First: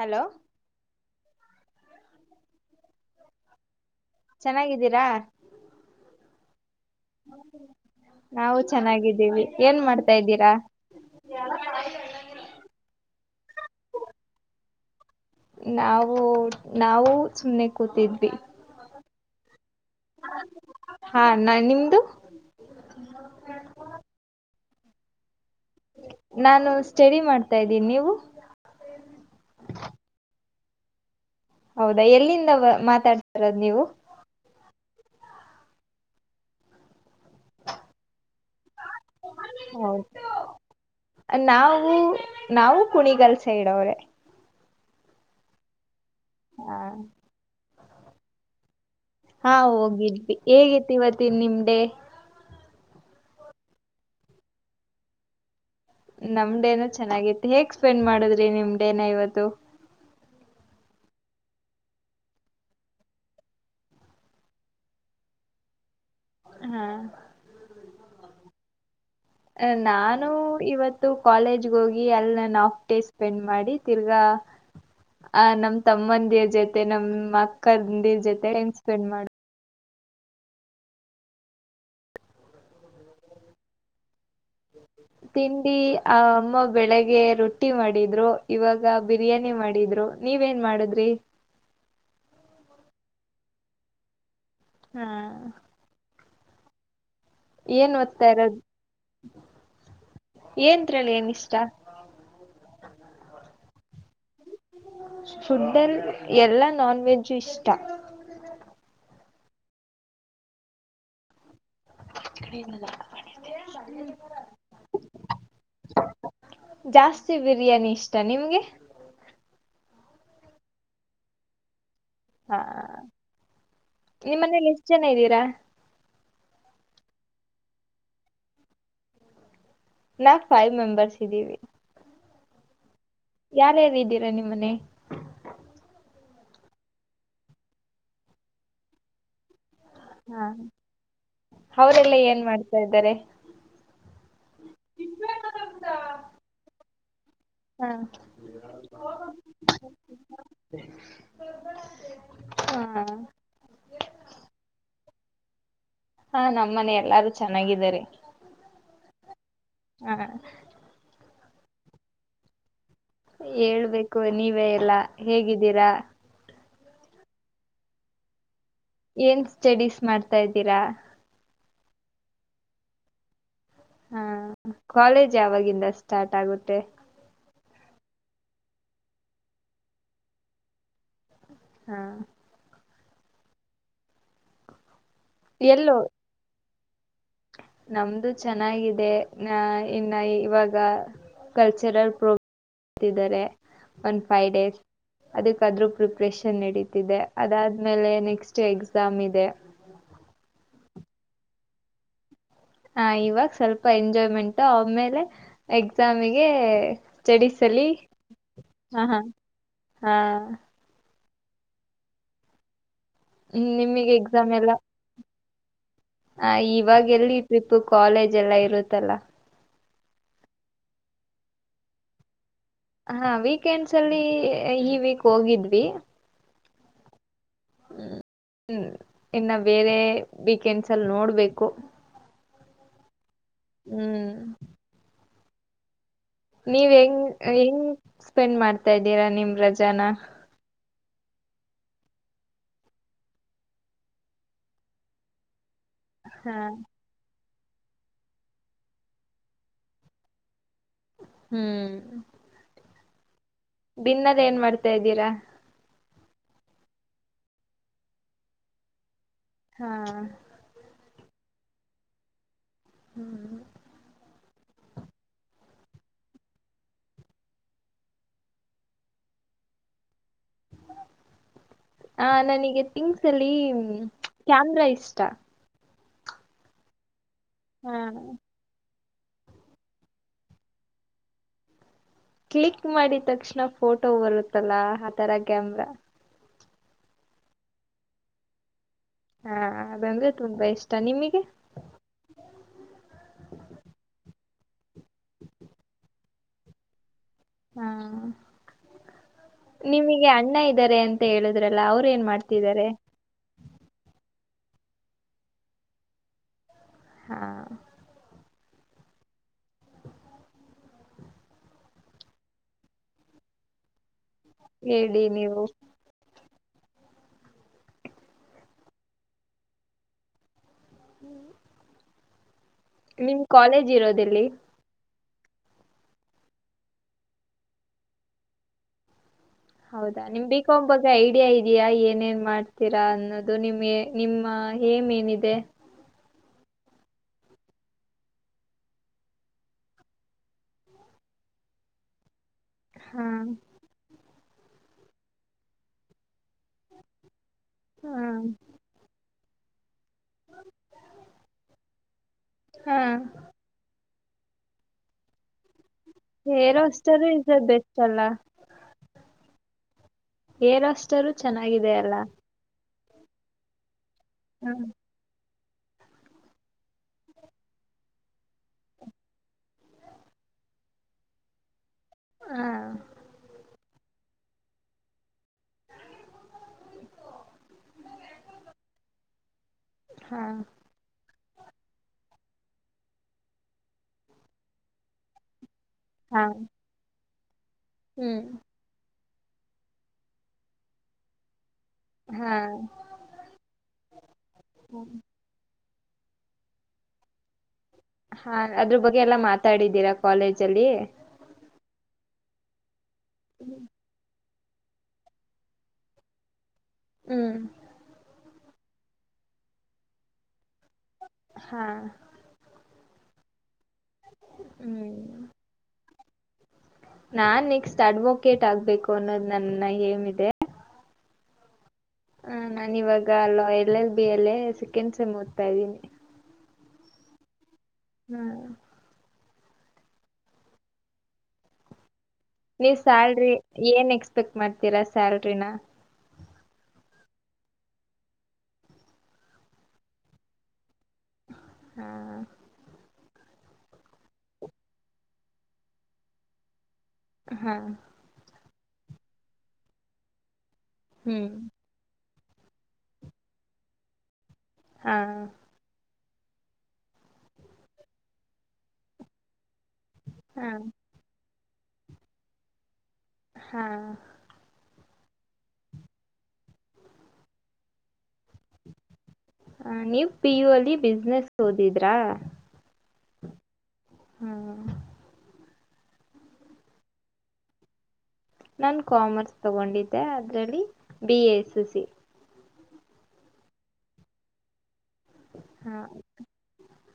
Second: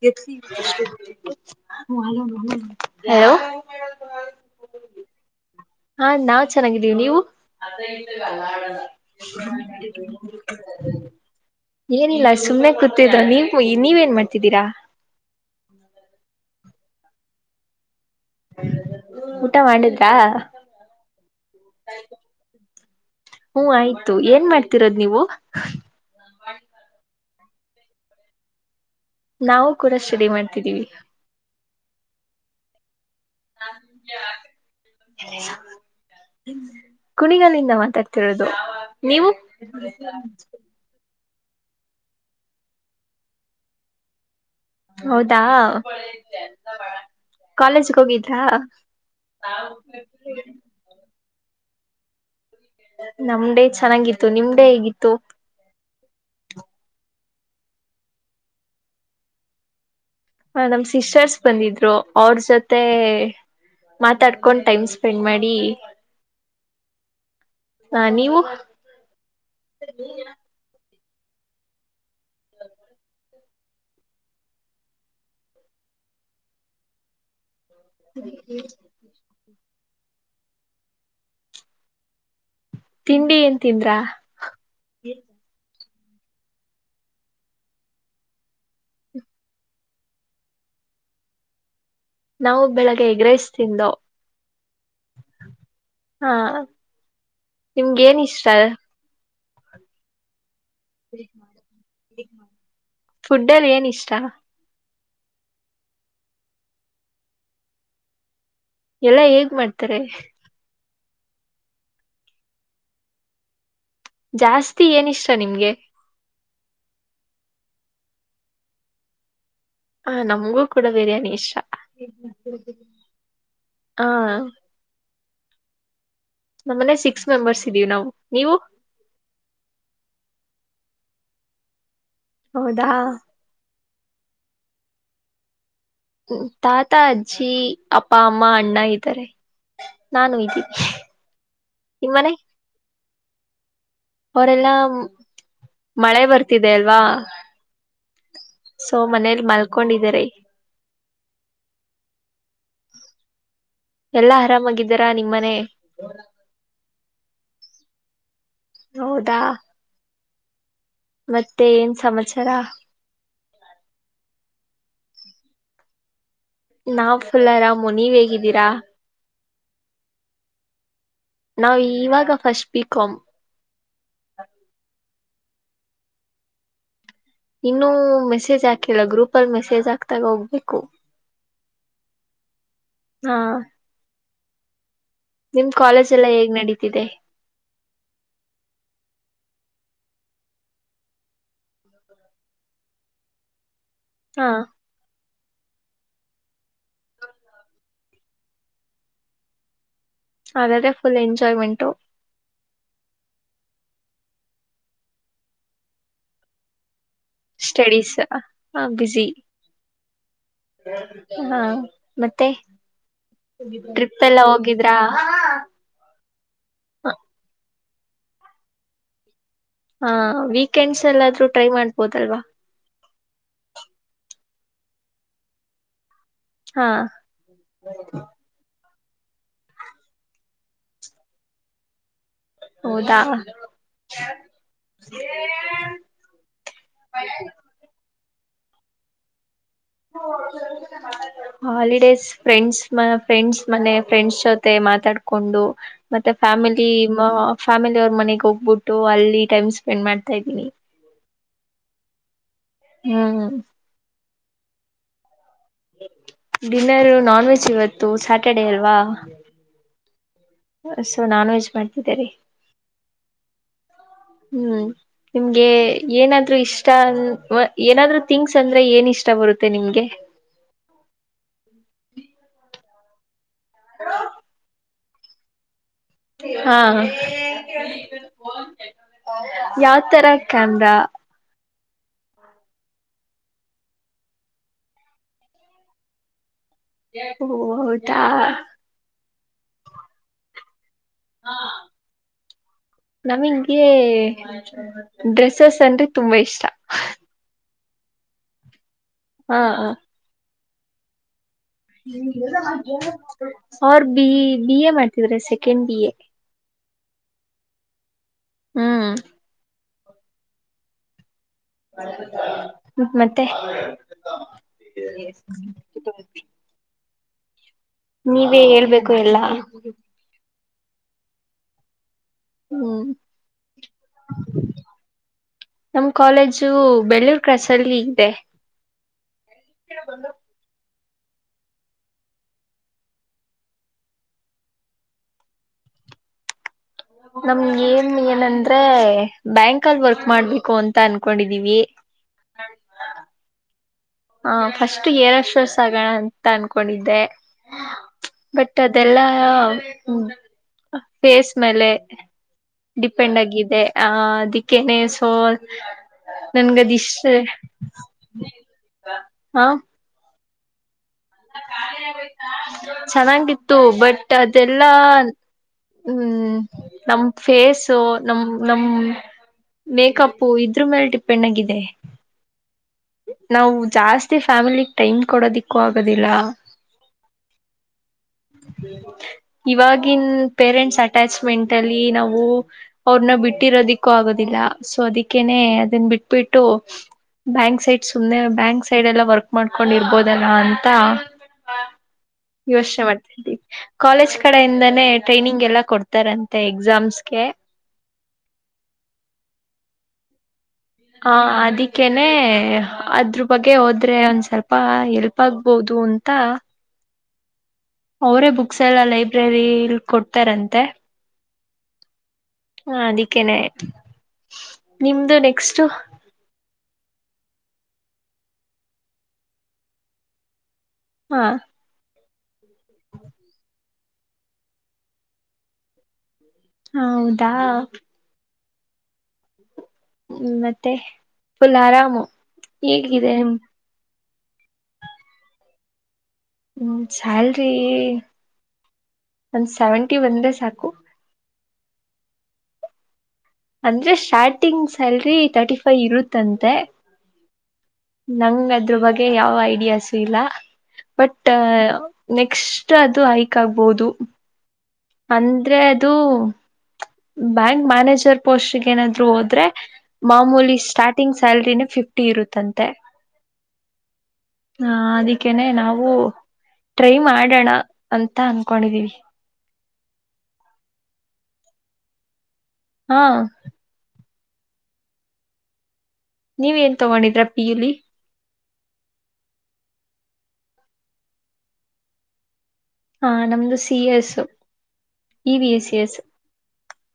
Hello ಹೋ ಚೆನ್ನಾಗಿದ್ದೀರಾ ಹಾ ನಾ್ ಚೆನ್ನಾಗಿದ್ದೀವಿ ನೀವು ನಾವು ಚೆನ್ನಾಗಿದ್ದೀವಿ ಏನ್ ಮಾಡ್ತಾ್ದೀರಾ ಏನಿಲ್ಲ ಸುಮ್ಮನೆ ಕೂತಿದ್ದ ನೀವ್ ನೀವೇಏನ್ ಮಾಡ್ತಿದ್ದೀರಾ ನಾವು ನಾವು ಸುಮ್ಮನೆ ಕೂತಿದ್ವಿ ಊಟ ಮಾಡುದ್ರಾ ಹಾ ನಾ ನಿಮ್ದು ಹ್ಮ್ ಆಯ್ತು ಏನ್ ಮಾಡ್ತಿರೋದ್ ನೀವು ನಾನು ಸ್ಟಡಿ ಮಾಡ್ತಾ ಇದ್ದೀನಿ ನೀವು ನಾವು ಕೂಡ ಸ್ಟಡಿ ಮಾಡ್ತಿದ್ದೀವಿ ಹೌದಾ ಎಲ್ಲಿಂದ ಮಾತಾಡ್ತಿರೋದ್ ನೀವು ಕುಣಿಗಲ್ ಇಂದ ಮಾತಾಡ್ತಿರೋದು ನೀವು ಹೌದು ನಾವು ನಾವು ಕುಣಿಗಲ್ ಸೈಡ್ವ್ರೇ ಹೌದಾ ಹಾ ಕಾಲೇಜ್ಗೆ ಹೋಗಿದ್ರಾ ಹಾ ಹೋಗಿದ್ವಿ ಹೇಗಿತಿ ಇವತ್ತು ನಿಂಮಡೆ ನಮ್ ಡೇ ಚೆನ್ನಾಗಿತ್ತು ನಿಮ್ ಡೇ ಹೇಗಿತ್ತು ನಮ್ ಡೇನ ಚೆನ್ನಾಗಿತ್ತು ಹೇಗ್ ಸ್ಪೆಂಡ್ ಮಾಡುದ್ರಿ ನಿಮ್ ಡೇನ ಇವತ್ತು. ಹ ನಮ ಸಿಸ್ಟರ್ಸ್ ಬಂದಿದ್ರು ಅವ್ರ ಜೊತೆ ಮಾತಾಡ್ಕೊಂಡ್ ಟೈಮ್ ಸ್ಪೆಂಡ್ ಮಾಡಿ. ಹಾ ಹಾ ನೀವು ಅ ನಾನು ಇವತ್ತು ಕಾಲೇಜ್ ಹೋಗಿ ಅಲ್ಲಿ ನನ್ ಆಫ್ ಡೇ ಸ್ಪೆಂಡ್ ಮಾಡಿ ತಿರ್ಗಾ ಆ ನಮ್ ತಮ್ಮಂದಿರ್ ಜೊತೆ ನಮ್ ಅಕ್ಕಂದಿ ಜೊತೆ ಟೈಮ್ ಸ್ಪೆಂಡ್ ಮಾಡ ತಿಂಡಿ ಏನ್ ತಿಂದ್ರಾ ಹ ತಿಂಡಿ ಆ ಅಮ್ಮ ಬೆಳಿಗ್ಗೆ ರೊಟ್ಟಿ ಮಾಡಿದ್ರು ಇವಾಗ ಬಿರಿಯಾನಿ ಮಾಡಿದ್ರು. ನೀವೇನ್ ಮಾಡುದ್ರಿ ನಾವು ಬೆಳಗ್ಗೆ ಎಗ್ರೀಸ್ ತಿಂಡ್ವೂ [unintelligible] ಹಾ ಹಾ ಏನ್ ನಿಮ್ಗೆ ಓದ್ತಾ ಇಷ್ಟ ಇರೋದು ಏನ್ ಇತ್ರಲ್ಲ ನ ಇಷ್ಟ ಫುಡ್ ಅಲ್ಲಿ ಏನ್ ಇಷ್ಟ ಫುಡ್ಡಲ್ ಎಲ್ಲಾ ನಾನ್ ವೆಜ್ಜು ಇಷ್ಟ ಎಲ್ಲಾ ಹೇಗ್ ಮಾಡ್ತಾರೆ ಚ ಕಡಿನ್ನ ಜ [unintelligible] ಜಾಸ್ತಿ ಏನಿಷ್ಟ ನಿಮ್ಗೆ? ಜಾಸ್ತಿ ಬಿರಿಯಾನಿ ಇಷ್ಟ ನಿಮ್ಗೆ ಹ ನಮ್ಗೂ ಕೂಡ ಬಿರಿಯಾನಿ ಇಷ್ಟ ಹಾ ಹ ನಿಮ್ಮ ಮನೇಲಿ ಎಷ್ಟು ಜನ ಇದ್ದೀರಾ ನಮ್ಮನೆ ಸಿಕ್ಸ್ ಮೆಂಬರ್ಸ್ ಇದ್ದೀವಿ ನಾವು ನೀವು. ನಾಕ್ ಫೈವ್ ಮೆಂಬರ್ಸ್ ಇದ್ದೀವಿ ಹೌದಾ ಯಾರ ಯಾರು ಇದ್ದೀರಾ ನಿಮ್ಮನೆ ತಾತ ಅಜ್ಜಿ ಅಪ್ಪ ಅಮ್ಮ ಅಣ್ಣ ಇದ್ದಾರೆ ನಾನು ಹಾ ಇದ್ದೀನಿ ಅವರೆಲ್ಲ ನಿಮ್ಮನೆ ಏನ್ ಮಾಡ್ತಾ ಇದಾರೆ ಅವರೆಲ್ಲಾ ಮಳೆ ಬರ್ತಿದೆ ಅಲ್ವಾ ಹಾ ಸೊ ಮನೇಲಿ ಮಲ್ಕೊಂಡಿದಾರೆ. ಹಾ ಎಲ್ಲಾ ಆರಾಮಾಗಿದ್ದಾರಾ ನಿಮ್ಮ ಮನೆ ಹಾ ನಮ್ಮ ಮನೆ ಎಲ್ಲಾರು ಚೆನ್ನಾಗಿದ್ದಾರೆ ಹೌದಾ ಹಾ ಮತ್ತೆ ಏನ್ ಸಮಾಚಾರ ಹೇಳ್ಬೇಕು ನೀವೇ ಎಲ್ಲ ಹೇಗಿದ್ದೀರಾ ನಾವ್ ಫುಲ್ ಆರಾಮು ನೀವ್ ಹೇಗಿದ್ದೀರಾ ಏನ್ ಸ್ಟಡೀಸ್ ಮಾಡ್ತಾ ಇದ್ದೀರಾ ನಾವವು ಇವಾಗ ಫಸ್ಟ್ ಬಿಕಾಂ ಹಾ ಕಾಲೇಜ್ ಯಾಗಿಂದ ಸ್ಟಾರ್ಟ್ ಆಗುತ್ತೆ, ಇನ್ನುೂ ಮೆಸೇಜ್ ಹಾಕಿಲ್ಲ ಗ್ರೂಪ್ ಅಲ್ಲಿ ಮೆಸೇಜ್ ಹಾಕ್ತಾಗ ಹೋಗ್ಬೇಕು ಹಾ ಹಾ ನಿಮ್ ಎಲ್ಲೋ ಕಾಲೇಜ್ ಎಲ್ಲಾ ಹೇಗ್ ನಡೀತಿದೆ ನಮ್ದು ಚೆನ್ನಾಗಿದೆ ನ ಇನ್ನ ಇವಾಗ ಕಲ್ಚರಲ್ ಪ್ರೋಗ್ರಾಮ್ಿದ್ದಾರೆ ಒನ್ ಫೈವ್ ಹಾ ಡೇಸ್ ಅದಕ್ಕಾದ್ರೂ ಪ್ರಿಪ್ರೇಷನ್ ನಡೀತಿದೆ ಅದಾದ್ಮೇಲೆ ನೆಕ್ಸ್ಟ್ ಎಕ್ಸಾಮ್ ಇದೆ ಅದ್ರೆ ಫುಲ್ ಎಂಜಾಯ್ಮೆಂಟು ಹಾ ಇವಾಗ ಸ್ವಲ್ಪ ಎಂಜಾಯ್ಮೆಂಟ್ು ಆಮೇಲೆ ಎಕ್ಸಾಮಿಗೆ ಚಡಿಸಲಿ ಸ್ಟಡೀಸ್ ಹ ಹಾ ಹಾ ಬ್ಯುಸಿ ಹಾ ಹಾ ಮತ್ತೆ ಹ್ಮ್ ನಿಮಗೆ ಟ್ರಿಪ್ ಎಲ್ಲ ಹೋಗಿದ್ರಾ ಹ ಇವಾಗ ಎಲ್ಲಿ ಟ್ರಿಪ್ು ಕಾಲೇಜ್ ಎಲ್ಲಾ ಇರುತ್ತಲ್ಲ ಹಾ ವೀಕೆಂಡ್ಸ್ ಎಲ್ಲಾದ್ರೂ ಟ್ರೈ ಮಾಡ್ಬೋದಲ್ವಾ ಹಾ ವೀಕೆಂಡ್ಸ್ ಅಲ್ಲಿ ಈ ವೀಕ್ ಹೋಗಿದ್ವಿ ಹಾ ಹ್ಮ್ ಇನ್ನು ಬೇರೆ ವೀಕೆಂಡ್ಸ್ ಅಲ್ಲಿ ನೋಡ್ಬೇಕು ಹೌದಾ ಹ್ಮ್ ಹ ನೀವ್ ಹೆಂಗ್ ಹೆಂಗ್ ಸ್ಪೆಂಡ್ ಮಾಡ್ತಾ ಇದ್ದೀರಾ ನಿಮ ರಜೆಾನ [inaudible] [unintelligible] ಹಾಲಿಡೇಸ್ ಫ್ರೆಂಡ್ಸ್ ಫ್ರೆಂಡ್ಸ್ ಮನೆ ಫ್ರೆಂಡ್ಸ್ ಜೊತೆ ಮಾತಾಡ್ಕೊಂಡು ಮತ್ತೆ ಹ ಫ್ಯಾಮಿಲಿ ಫ್ಯಾಮಿಲಿ ಅವ್ರ ಮನೆಗೆ ಹೋಗ್ಬಿಟ್ಟು ಅಲ್ಲಿ ಟೈಮ್ ಸ್ಪೆಂಡ್ ಮಾಡ್ತಾ ಇದ್ದೀನಿ ಹ್ಮ್ ಹ್ಮ್ ದನ್ನದ್ ಏನ್ ಮಾಡ್ತಾ ಇದ್ದೀರಾ ಡಿನ್ನರ್ ನಾನ್ ವೆಜ್ ಇವತ್ತು ಸ್ಯಾಟರ್ಡೇ ಅಲ್ವಾ ಹಾ ಸೊ ನಾನು ವೆಜ್ ಮಾಡ್ತಿದ್ದೇನೆ ಹ್ಮ್ ಹ್ಮ್ ನಿಮ್ಗೆ ಏನಾದ್ರು ಇಷ್ಟ ಏನಾದ್ರು ಥಿಂಗ್ಸ್ ಅಂದ್ರೆ ಏನ್ ಇಷ್ಟ ಬರುತ್ತೆ ನಿಮ್ಗೆ [inaudible] ಆ ನನಗೆ ತಿಂಗ್ಸ್ ಅಲ್ಲಿ ಕ್ಯಾಮ್ರಾ ಇಷ್ಟ ಹಾ ಹ ಯಾವತರ ಕ್ಯಾಮ್ರಾ. ಕ್ಲಿಕ್ ಮಾಡಿದ ತಕ್ಷಣ ಫೋಟೋ ಬರುತ್ತಲ್ಲ ಆ ತರ ಕ್ಯಾಮ್ರಾ ದಾ ಹಾ ಅದಂದ್ರೆ ತುಂಬಾ ಇಷ್ಟ ನಿಮಗೆ ಹಾ ನಮಗೆ ಡ್ರೆಸ್ಸಸ್ ಅಂದ್ರೆ ತುಂಬಾ ಇಷ್ಟ ಹಾ ಹಾ ಹ ನಿಮಗೆ ಅಣ್ಣ ಇದ್ದಾರೆ ಅಂತ ಮತ್ತ ಹೇಳುದ್ರಲ್ಲ ಅವ್ರ ಏನ್ ಮಾಡ್ತಿದ್ದಾರೆ ಅವ್ರ ಬಿ ಬಿ ಎ ಮಾಡ್ತಿದ್ರ ಸೆಕೆಂಡ್ ಬಿ ಎ ಹಾ ಹ್ಮ್ ಮತ್ತೆ ಹೇಳಿ ನೀವು ನೀವೇ ಹೇಳ್ಬೇಕು ಎಲ್ಲ ಹ್ಮ್ ಹ್ಮ್ ನಿಮ್ ಕಾಲೇಜ್ ಇರೋದೆಲ್ಲಿ. ನಮ್ ಕಾಲೇಜು ಬೆಳ್ಳೂರ್ ಕ್ರಸ್ ಅಲ್ಲಿ ಇದೆ. ಹೌದಾ ನಿಮ್ ಬಿಕಮ್ ಬಗ್ಗೆ ಐಡಿಯಾ ಇದೆಯಾ ಏನೇನ್ ಮಾಡ್ತೀರಾ ಅನ್ನೋದು ನಿಮ್ ನಿಮ್ಮ ಏಮ್ ಏನಿದೆ. ನಮ್ಗೆ ಏನ್ ಏನಂದ್ರೆ ಬ್ಯಾಂಕ್ ಅಲ್ಲಿ ವರ್ಕ್ ಮಾಡ್ಬೇಕು ಅಂತ ಅನ್ಕೊಂಡಿದೀವಿ. ಹಾ ಹ ಫಸ್ಟ್ ಏರ್ ಹೋಸ್ಟ್ರೆಸ್ ಆಗೋಣ ಅಂತ ಅನ್ಕೊಂಡಿದ್ದೆ ಹಾ ಬಟ್ ಅದ ದೆಲ್ಲ. ಹ್ಮ ಫೇಸ್ ಮೇಲೆ ಹಾ ಡಿಪೆಂಡ್ ಆಗಿದೆ. ಅ ಅದಿಕ್ಕೆನ ಸೋಲ್ ಏರ್ ಹೋಸ್ಟರ್ ಈಗ ಬೆಸ್ಟ್ ಅಲ. ಹಾ ಏರ್ ಹೋಸ್ಟರು ಚ ಚೆನ್ನಾಗಿತ್ತು ಬಟ್ ಹಾ ಅದೆಲ್ಲಾ. ಹ್ಮ್ ನಮ್ ಫೇಸು ನಮ್ ನಮ್. ಮೇಕಪು ಇದ್ರ ಮೇಲೆ ಡಿಪೆಂಡ್ ಆಗಿದೆ. ಹಾ ನಾವು ಜಾಸ್ತಿ ಫ್ಯಾಮಿಲಿಗ್ ಟೈಮ್ ಕೊಡೋದಿಕ್ಕೂ ಆಗೋದಿಲ್ಲ. ಇವಾಗಿನ್ ಹಾ ಪೇರೆಂಟ್ಸ್ ಆ ಅಟ್ಯಾಚ್ಮೆಂಟ್ ಅಲ್ಲಿ ನಾವು. ಅವ್ರನ್ನ ಬಿಟ್ಟಿರೋದಿಕ್ಕೂ ಆಗೋದಿಲ್ಲ ಸೊ ಅದಕ್ಕೇನೆ ಅದನ್ ಬಿಟ್ಟ. ಹಾ ಬಿಟ್ಟು ಬ್ಯಾಂಕ್ ಸೈಡ್ ಸುಮ್ನೆ ಹ್ಮ್ ಬ್ಯಾಂಕ್ ಸೈಡ್ ಎಲ್ಲ ವರ್ಕ್ ಮಾಡ್ಕೊಂಡಿರ್ಬೋದಲ್ಲ ಅಂತ. ಹಾ ಯೋಚನೆ ಮಾಡ್ತಿದ್ದಿ ಕಾಲೇಜ್ ಕಡೆಯಿಂದಾನೇ. ಟ್ರೈನಿಂಗ್ ಎಲ್ಲ ಕೊಡ್ತಾರಂತೆ ಎಕ್ಸಾಮ್ಸ್ಗೆ. ಹಾ ಅದ್ರ ಬಗ್ಗೆ ಎಲ್ಲಾ ಮಾತಾಡಿದ್ದೀರಾ ಕಾಲೇಜ ಅಲ್ಲಿ. ಹಾ ಅದಿಕ್ಕೇನೆ ಅದ್ರ ಬಗ್ಗೆ ಹೊ ದ್ರೆ ಒಂದ್ ಸ್ವಲ್ಪ ಎಲ್ಪ್ ಆಗ್ಬೋದು ಅಂತ. ಹ್ಮ್ ಅವರೇ ಬುಕ್ಸ್ ಎಲ್ಲ ಲೈಬ್ರರಿಲ್ ಕೊಡ್ತಾರಂತೆ. ಹಾ ಹಾ ಅದಕ್ಕೇನೆ ನಿಮ್ದು ಹ್ಮ್ ನೆಕ್ಸ್ಟ್. ನಾನ್ ನೆಕ್ಸ್ಟ್ ಅಡ್ವೊಕೇಟ್ ಆಗ್ಬೇಕು ಅನ್ನೋದು ನನ್ನ ಏಮ್ ಇದೆ. ಹಾ ಹ ನಾನ ಇವಾಗ ಲಾಯಲ್ ಎಲ್ ಎಲ್ ಬಿಯಲ್ಲೇ ಸಿಕೆಂಡ್ ಸೆಮ್ ಓದ್ತಾ ಇದ್ದೀನಿ. ಹೌದಾ. ಹ್ಮ್ ಹ್ಮ್ ಮತ್ತೆ ಫುಲ್ ಆರಾಮು. ನೀವ್ ಹೇಗಿದೆ ಸ್ಯಾಲ್ರಿ ಏನ್ ಎಕ್ಸ್ಪೆಕ್ಟ್ ಮಾಡ್ತೀರಾ ಸ್ಯಾಲ್ರಿನ. ಹ ಸ್ಯಾಲ್ರಿ ಒಂದ್ ಸೆವೆಂಟಿ ಬಂದ್ರೆ ಸಾಕು. ಹಾ ಅಂದ್ರೆ ಸ್ಟಾರ್ಟಿಂಗ್ ಸ್ಯಾಲ್ರಿ ತರ್ಟಿಫೈವ್ ಇರುತ್ತಂತೆ. ಹಾ ನಂಗ ಅದ್ರ ಬಗ್ಗೆ ಯಾವ ಐಡಿಯಾಸು ಇಲ್ಲ ಹ್ಮ್ ಬಟ್. ನೆಕ್ಸ್ಟ್ ಅದು ಹಐಕ್ ಆಗ್ಬಹದು ಹಾ ಅಂದ್ರೆ ಅದು ಬ್ಯಾಂಕ್ ಮ್ಯಾನೇಜರ್ ಪೋಸ್ಟ್ಗ ಏನಾದ್ರು ಹೋದ್ರೆ ಹಾ ಮಾಮೂಲಿ ಸ್ಟಾರ್ಟಿಂಗ್ ಸ್ಯಲ್ರಿನ ಫಿಫ್ಟಿ ಇರುತ್ತಂತೆ ಹಾ ಹ ಅದಕ್ಕೇನೆ ನಾವು ಟ್ರೈ ಮಾಡೋಣ ಅಂತ ಅನ್ಕೊಂಡಿದೀವಿ ಹ ನೀವ್ ಪ ಯು ಅಲ್ಲಿ ಬಿಸ್ನೆಸ್ ಓದಿದ್ರಾ ಹಾ ಹೂ ನೀವೇನ್ ತಗೊಂಡಿದ್ರ ಪಿ ಇಲಿ ನಾನು ಕಾಮರ್ಸ್ ತೊಗೊಂಡಿದ್ದೆ ಅದರಲ್ಲಿ ಬಿ ಎಸ್ು ಸಿ ಹಾ ನಮ್ದು ಸಿ ಎಸ್ು ಹಾ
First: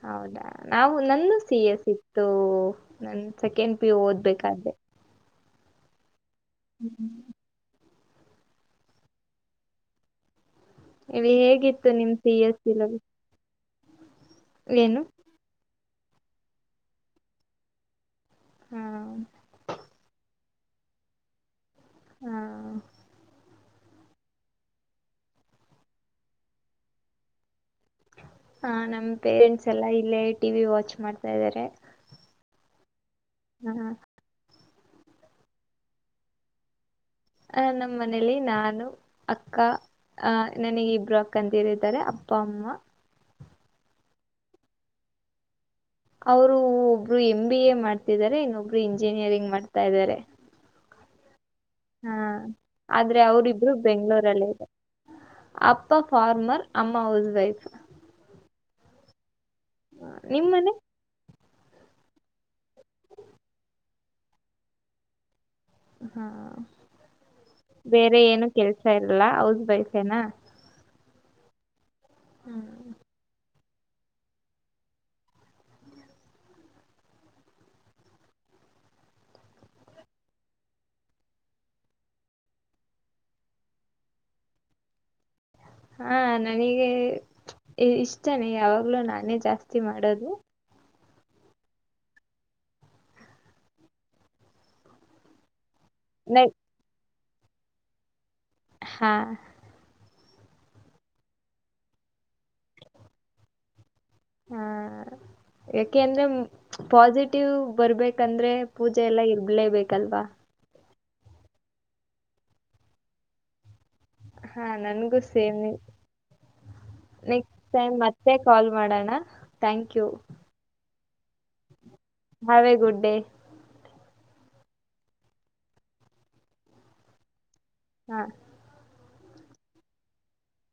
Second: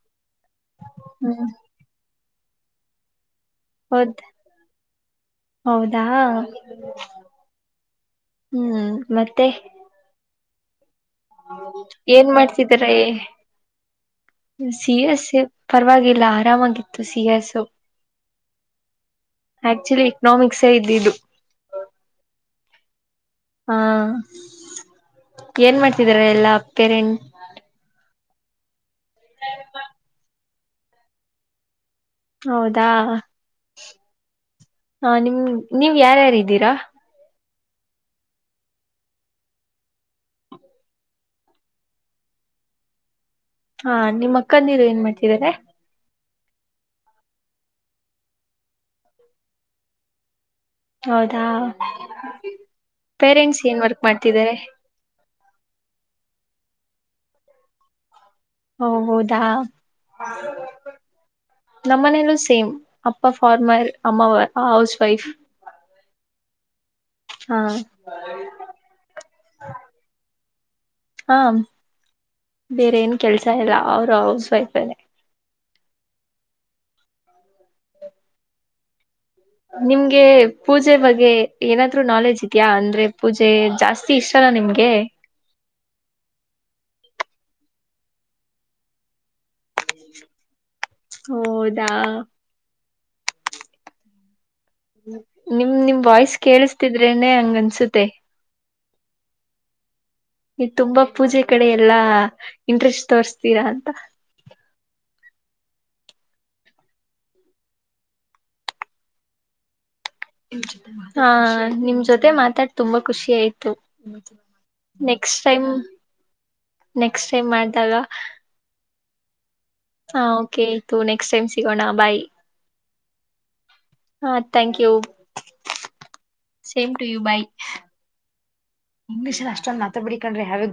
ಹೌದಾ ನಾವು ನನ್ನ ಹ್ಮ್ ಸಿ ಎಸ್ ಇತ್ತು ನನ್ ಸೆಕೆಂಡ್ ಪಿ ಹೌದ್ ಓದ್ಬೇಕಾದ್ದೆ ಹೌದಾ ಹೌದ ಹೂ ಮತ್ತೆ ಹೇಳಿ ಹೇಗಿತ್ತು ನಿಮ್ ಏನ್ ಸಿ ಎಸ್ ಮಾಡ್ತಿದಾರ ಸಿಲಬಸ್ ಏನು ಸಿಎಸ್ ಪರವಾಗಿಲ್ಲ ಆರಾಮಾಗಿತ್ತು ಸಿಎಸ್ು ಹ ಆಕ್ಚುಲಿ ಎಕ್ನಾಮಿಕ್ಸ್ೇ ಇದ್ದ ಇದು ಹಾ ಹಾ ಏನ್ ಮಾಡ್ತಿದಾರ ಎಲ್ಲಾ ಪೇರೆ ಹ ನಮ್ ಪೇರೆಂಟ್ಸ್ ಎಲ್ಲಾ ಇಲ್ಲೇ ಟಿವ ವಿ ವಾಚ್ ಮಾಡ್ತಾ ಇದಾರೆ ಹೌದಾ ಹ ಹಾ ನಿಮ್ ನೀವ್ ಯಾರ್ಯಾರ್ದೀರಾ ಅ ನಮ್ಮ ಮನೇಲಿ ನಾನು ಅಕ್ಕ ಅ ನನಗ್ ಇಬ್ರು ಅಕ್ಕಂತರಿದ್ದಾರೆ ಅಪ್ಪ ಅಮ್ಮ ಹಾ ನಿಮ್ಮ ಅಕ್ಕಂದ ನೀರು ಏನ್ ಮಾಡ್ತಿದಿದ್ದಾರೆ ಅವರು ಒಬ್ರು ಎಮ ಬಿ ಎ ಮಾಡ್ತಿದ್ದಾರೆ ಇನ್ನೊಬ್ರು ಇಂಜಿನಿಯರಿಂಗ್ ಮಾಡ್ತಾ ಇದಾರೆ ಹೌದಾ ಹಾ ಆದ್ರೆ ಪೇರೆಂಟ್ಸ್ ಅವರಿಿಬ್ರು ಏನ್ ವರ್ಕ್ ಬೆಂಗ್ಗಳೂರಲ್ಲೇ ಮಾಡ್ತಿದ್ದಾರೆ ಇದೆ ಅಪ್ಪ ಫಾರ್ಮರ್ ಅಮ್ಮ ಹೌಸ್ ವೈಫ್ ಹೌದಾ ನಿಮ್ ಮನೆ ನಮ್ಮನೇಲ್ಲೂ ಸೇಮ್ ಅಪ್ಪಾ ಫಾರ್ಮರ್ ಅಮ್ಮ ಹೌಸ್ ವೈಫ್ ಹಾ ಹಾ ಬೇರೆ ಏನು ಕೆಲ್ಸ ಇಲ್ಲ ಹೌಸ್ ವೈಫ ನಾ ಹಾ ಬೇರೆ ಏನ್ ಕೆಲ್ಸ ಇಲ್ಲ ಅವ್ರ ಹೌಸ್ ವೈಫ್ ಅಲ್ಲೇ ನಿಮ್ಗೆ ಪೂಜೆ ಬಗ್ಗೆ ಏನಾದ್ೂ ನಾಲೆಜ್ ಇದೆಯಾ ಅಂದ್ರೆ ಪೂಜೆ ಜಾಸ್ತಿ ತಿ ಇಷ್ಟಲ್ಲ ನಿಮ್ಗೆ ಹಾ ನನಗೆ ಇಷ್ಟನೆ ಯಾವಾಗ್ಲೂ ನಾನೇ ಜಾಸ್ತಿ ಮಾಡೋದು ಹೌದಾ ನಿಮ್ ನಿಮ್ ವಾಯ್ಸ್ ನ ಕೇಳಿಸತಿದ್ರೇನೆ ಹಂಗನ್ಸುತ್ತೆ ಹಾ ಇ ತುಂಬಾ ಪೂಜೆ ಕಡೆ ಎಲ್ಲಾ ಇಂಟ್ರೆಸ್ಟ್ ತೋರ್ಸ್ತೀರಾ ಅಂತ [inaudible] ಇದಕ್ಕೆ ಎಂದ್ರೆ ಪಾಸಿಟಿವ್ ಬರ್ಬೇಕಂದ್ರೆ ಪೂಜೆ ಎಲ್ಲ ಇರ್ಬಲೇಬೇಕಲ್ವಾ ಹಾ ನಿಮ್ ಜೊತೆ ಮಾತಾಡ್ ತುಂಬಾ ಖುಷಿ ಆಯ್ತು ಹಾ ನನ್ಗೂ next same time next time ಮಾಡಿದಾಗ ಕಾಲ್ ಮಾಡೋಣ ಥ್ಯಾಂಕ್ ಯು ಹಾ ಓಕೆ ಆಯ್ತು ನೆಕ್ಸ್ಟ್ ಟೈಮ್ ಸಿಗೋಣ bye have a good day ಹಾ thank you same to you bye ಹಾ ಇಂಗ್ಲಿಷ ಅಷ್ಟೊಂದು ಮಾತಾ ಬಿಡಿಕೊಂಡ್ರೆ ಹಾವೆ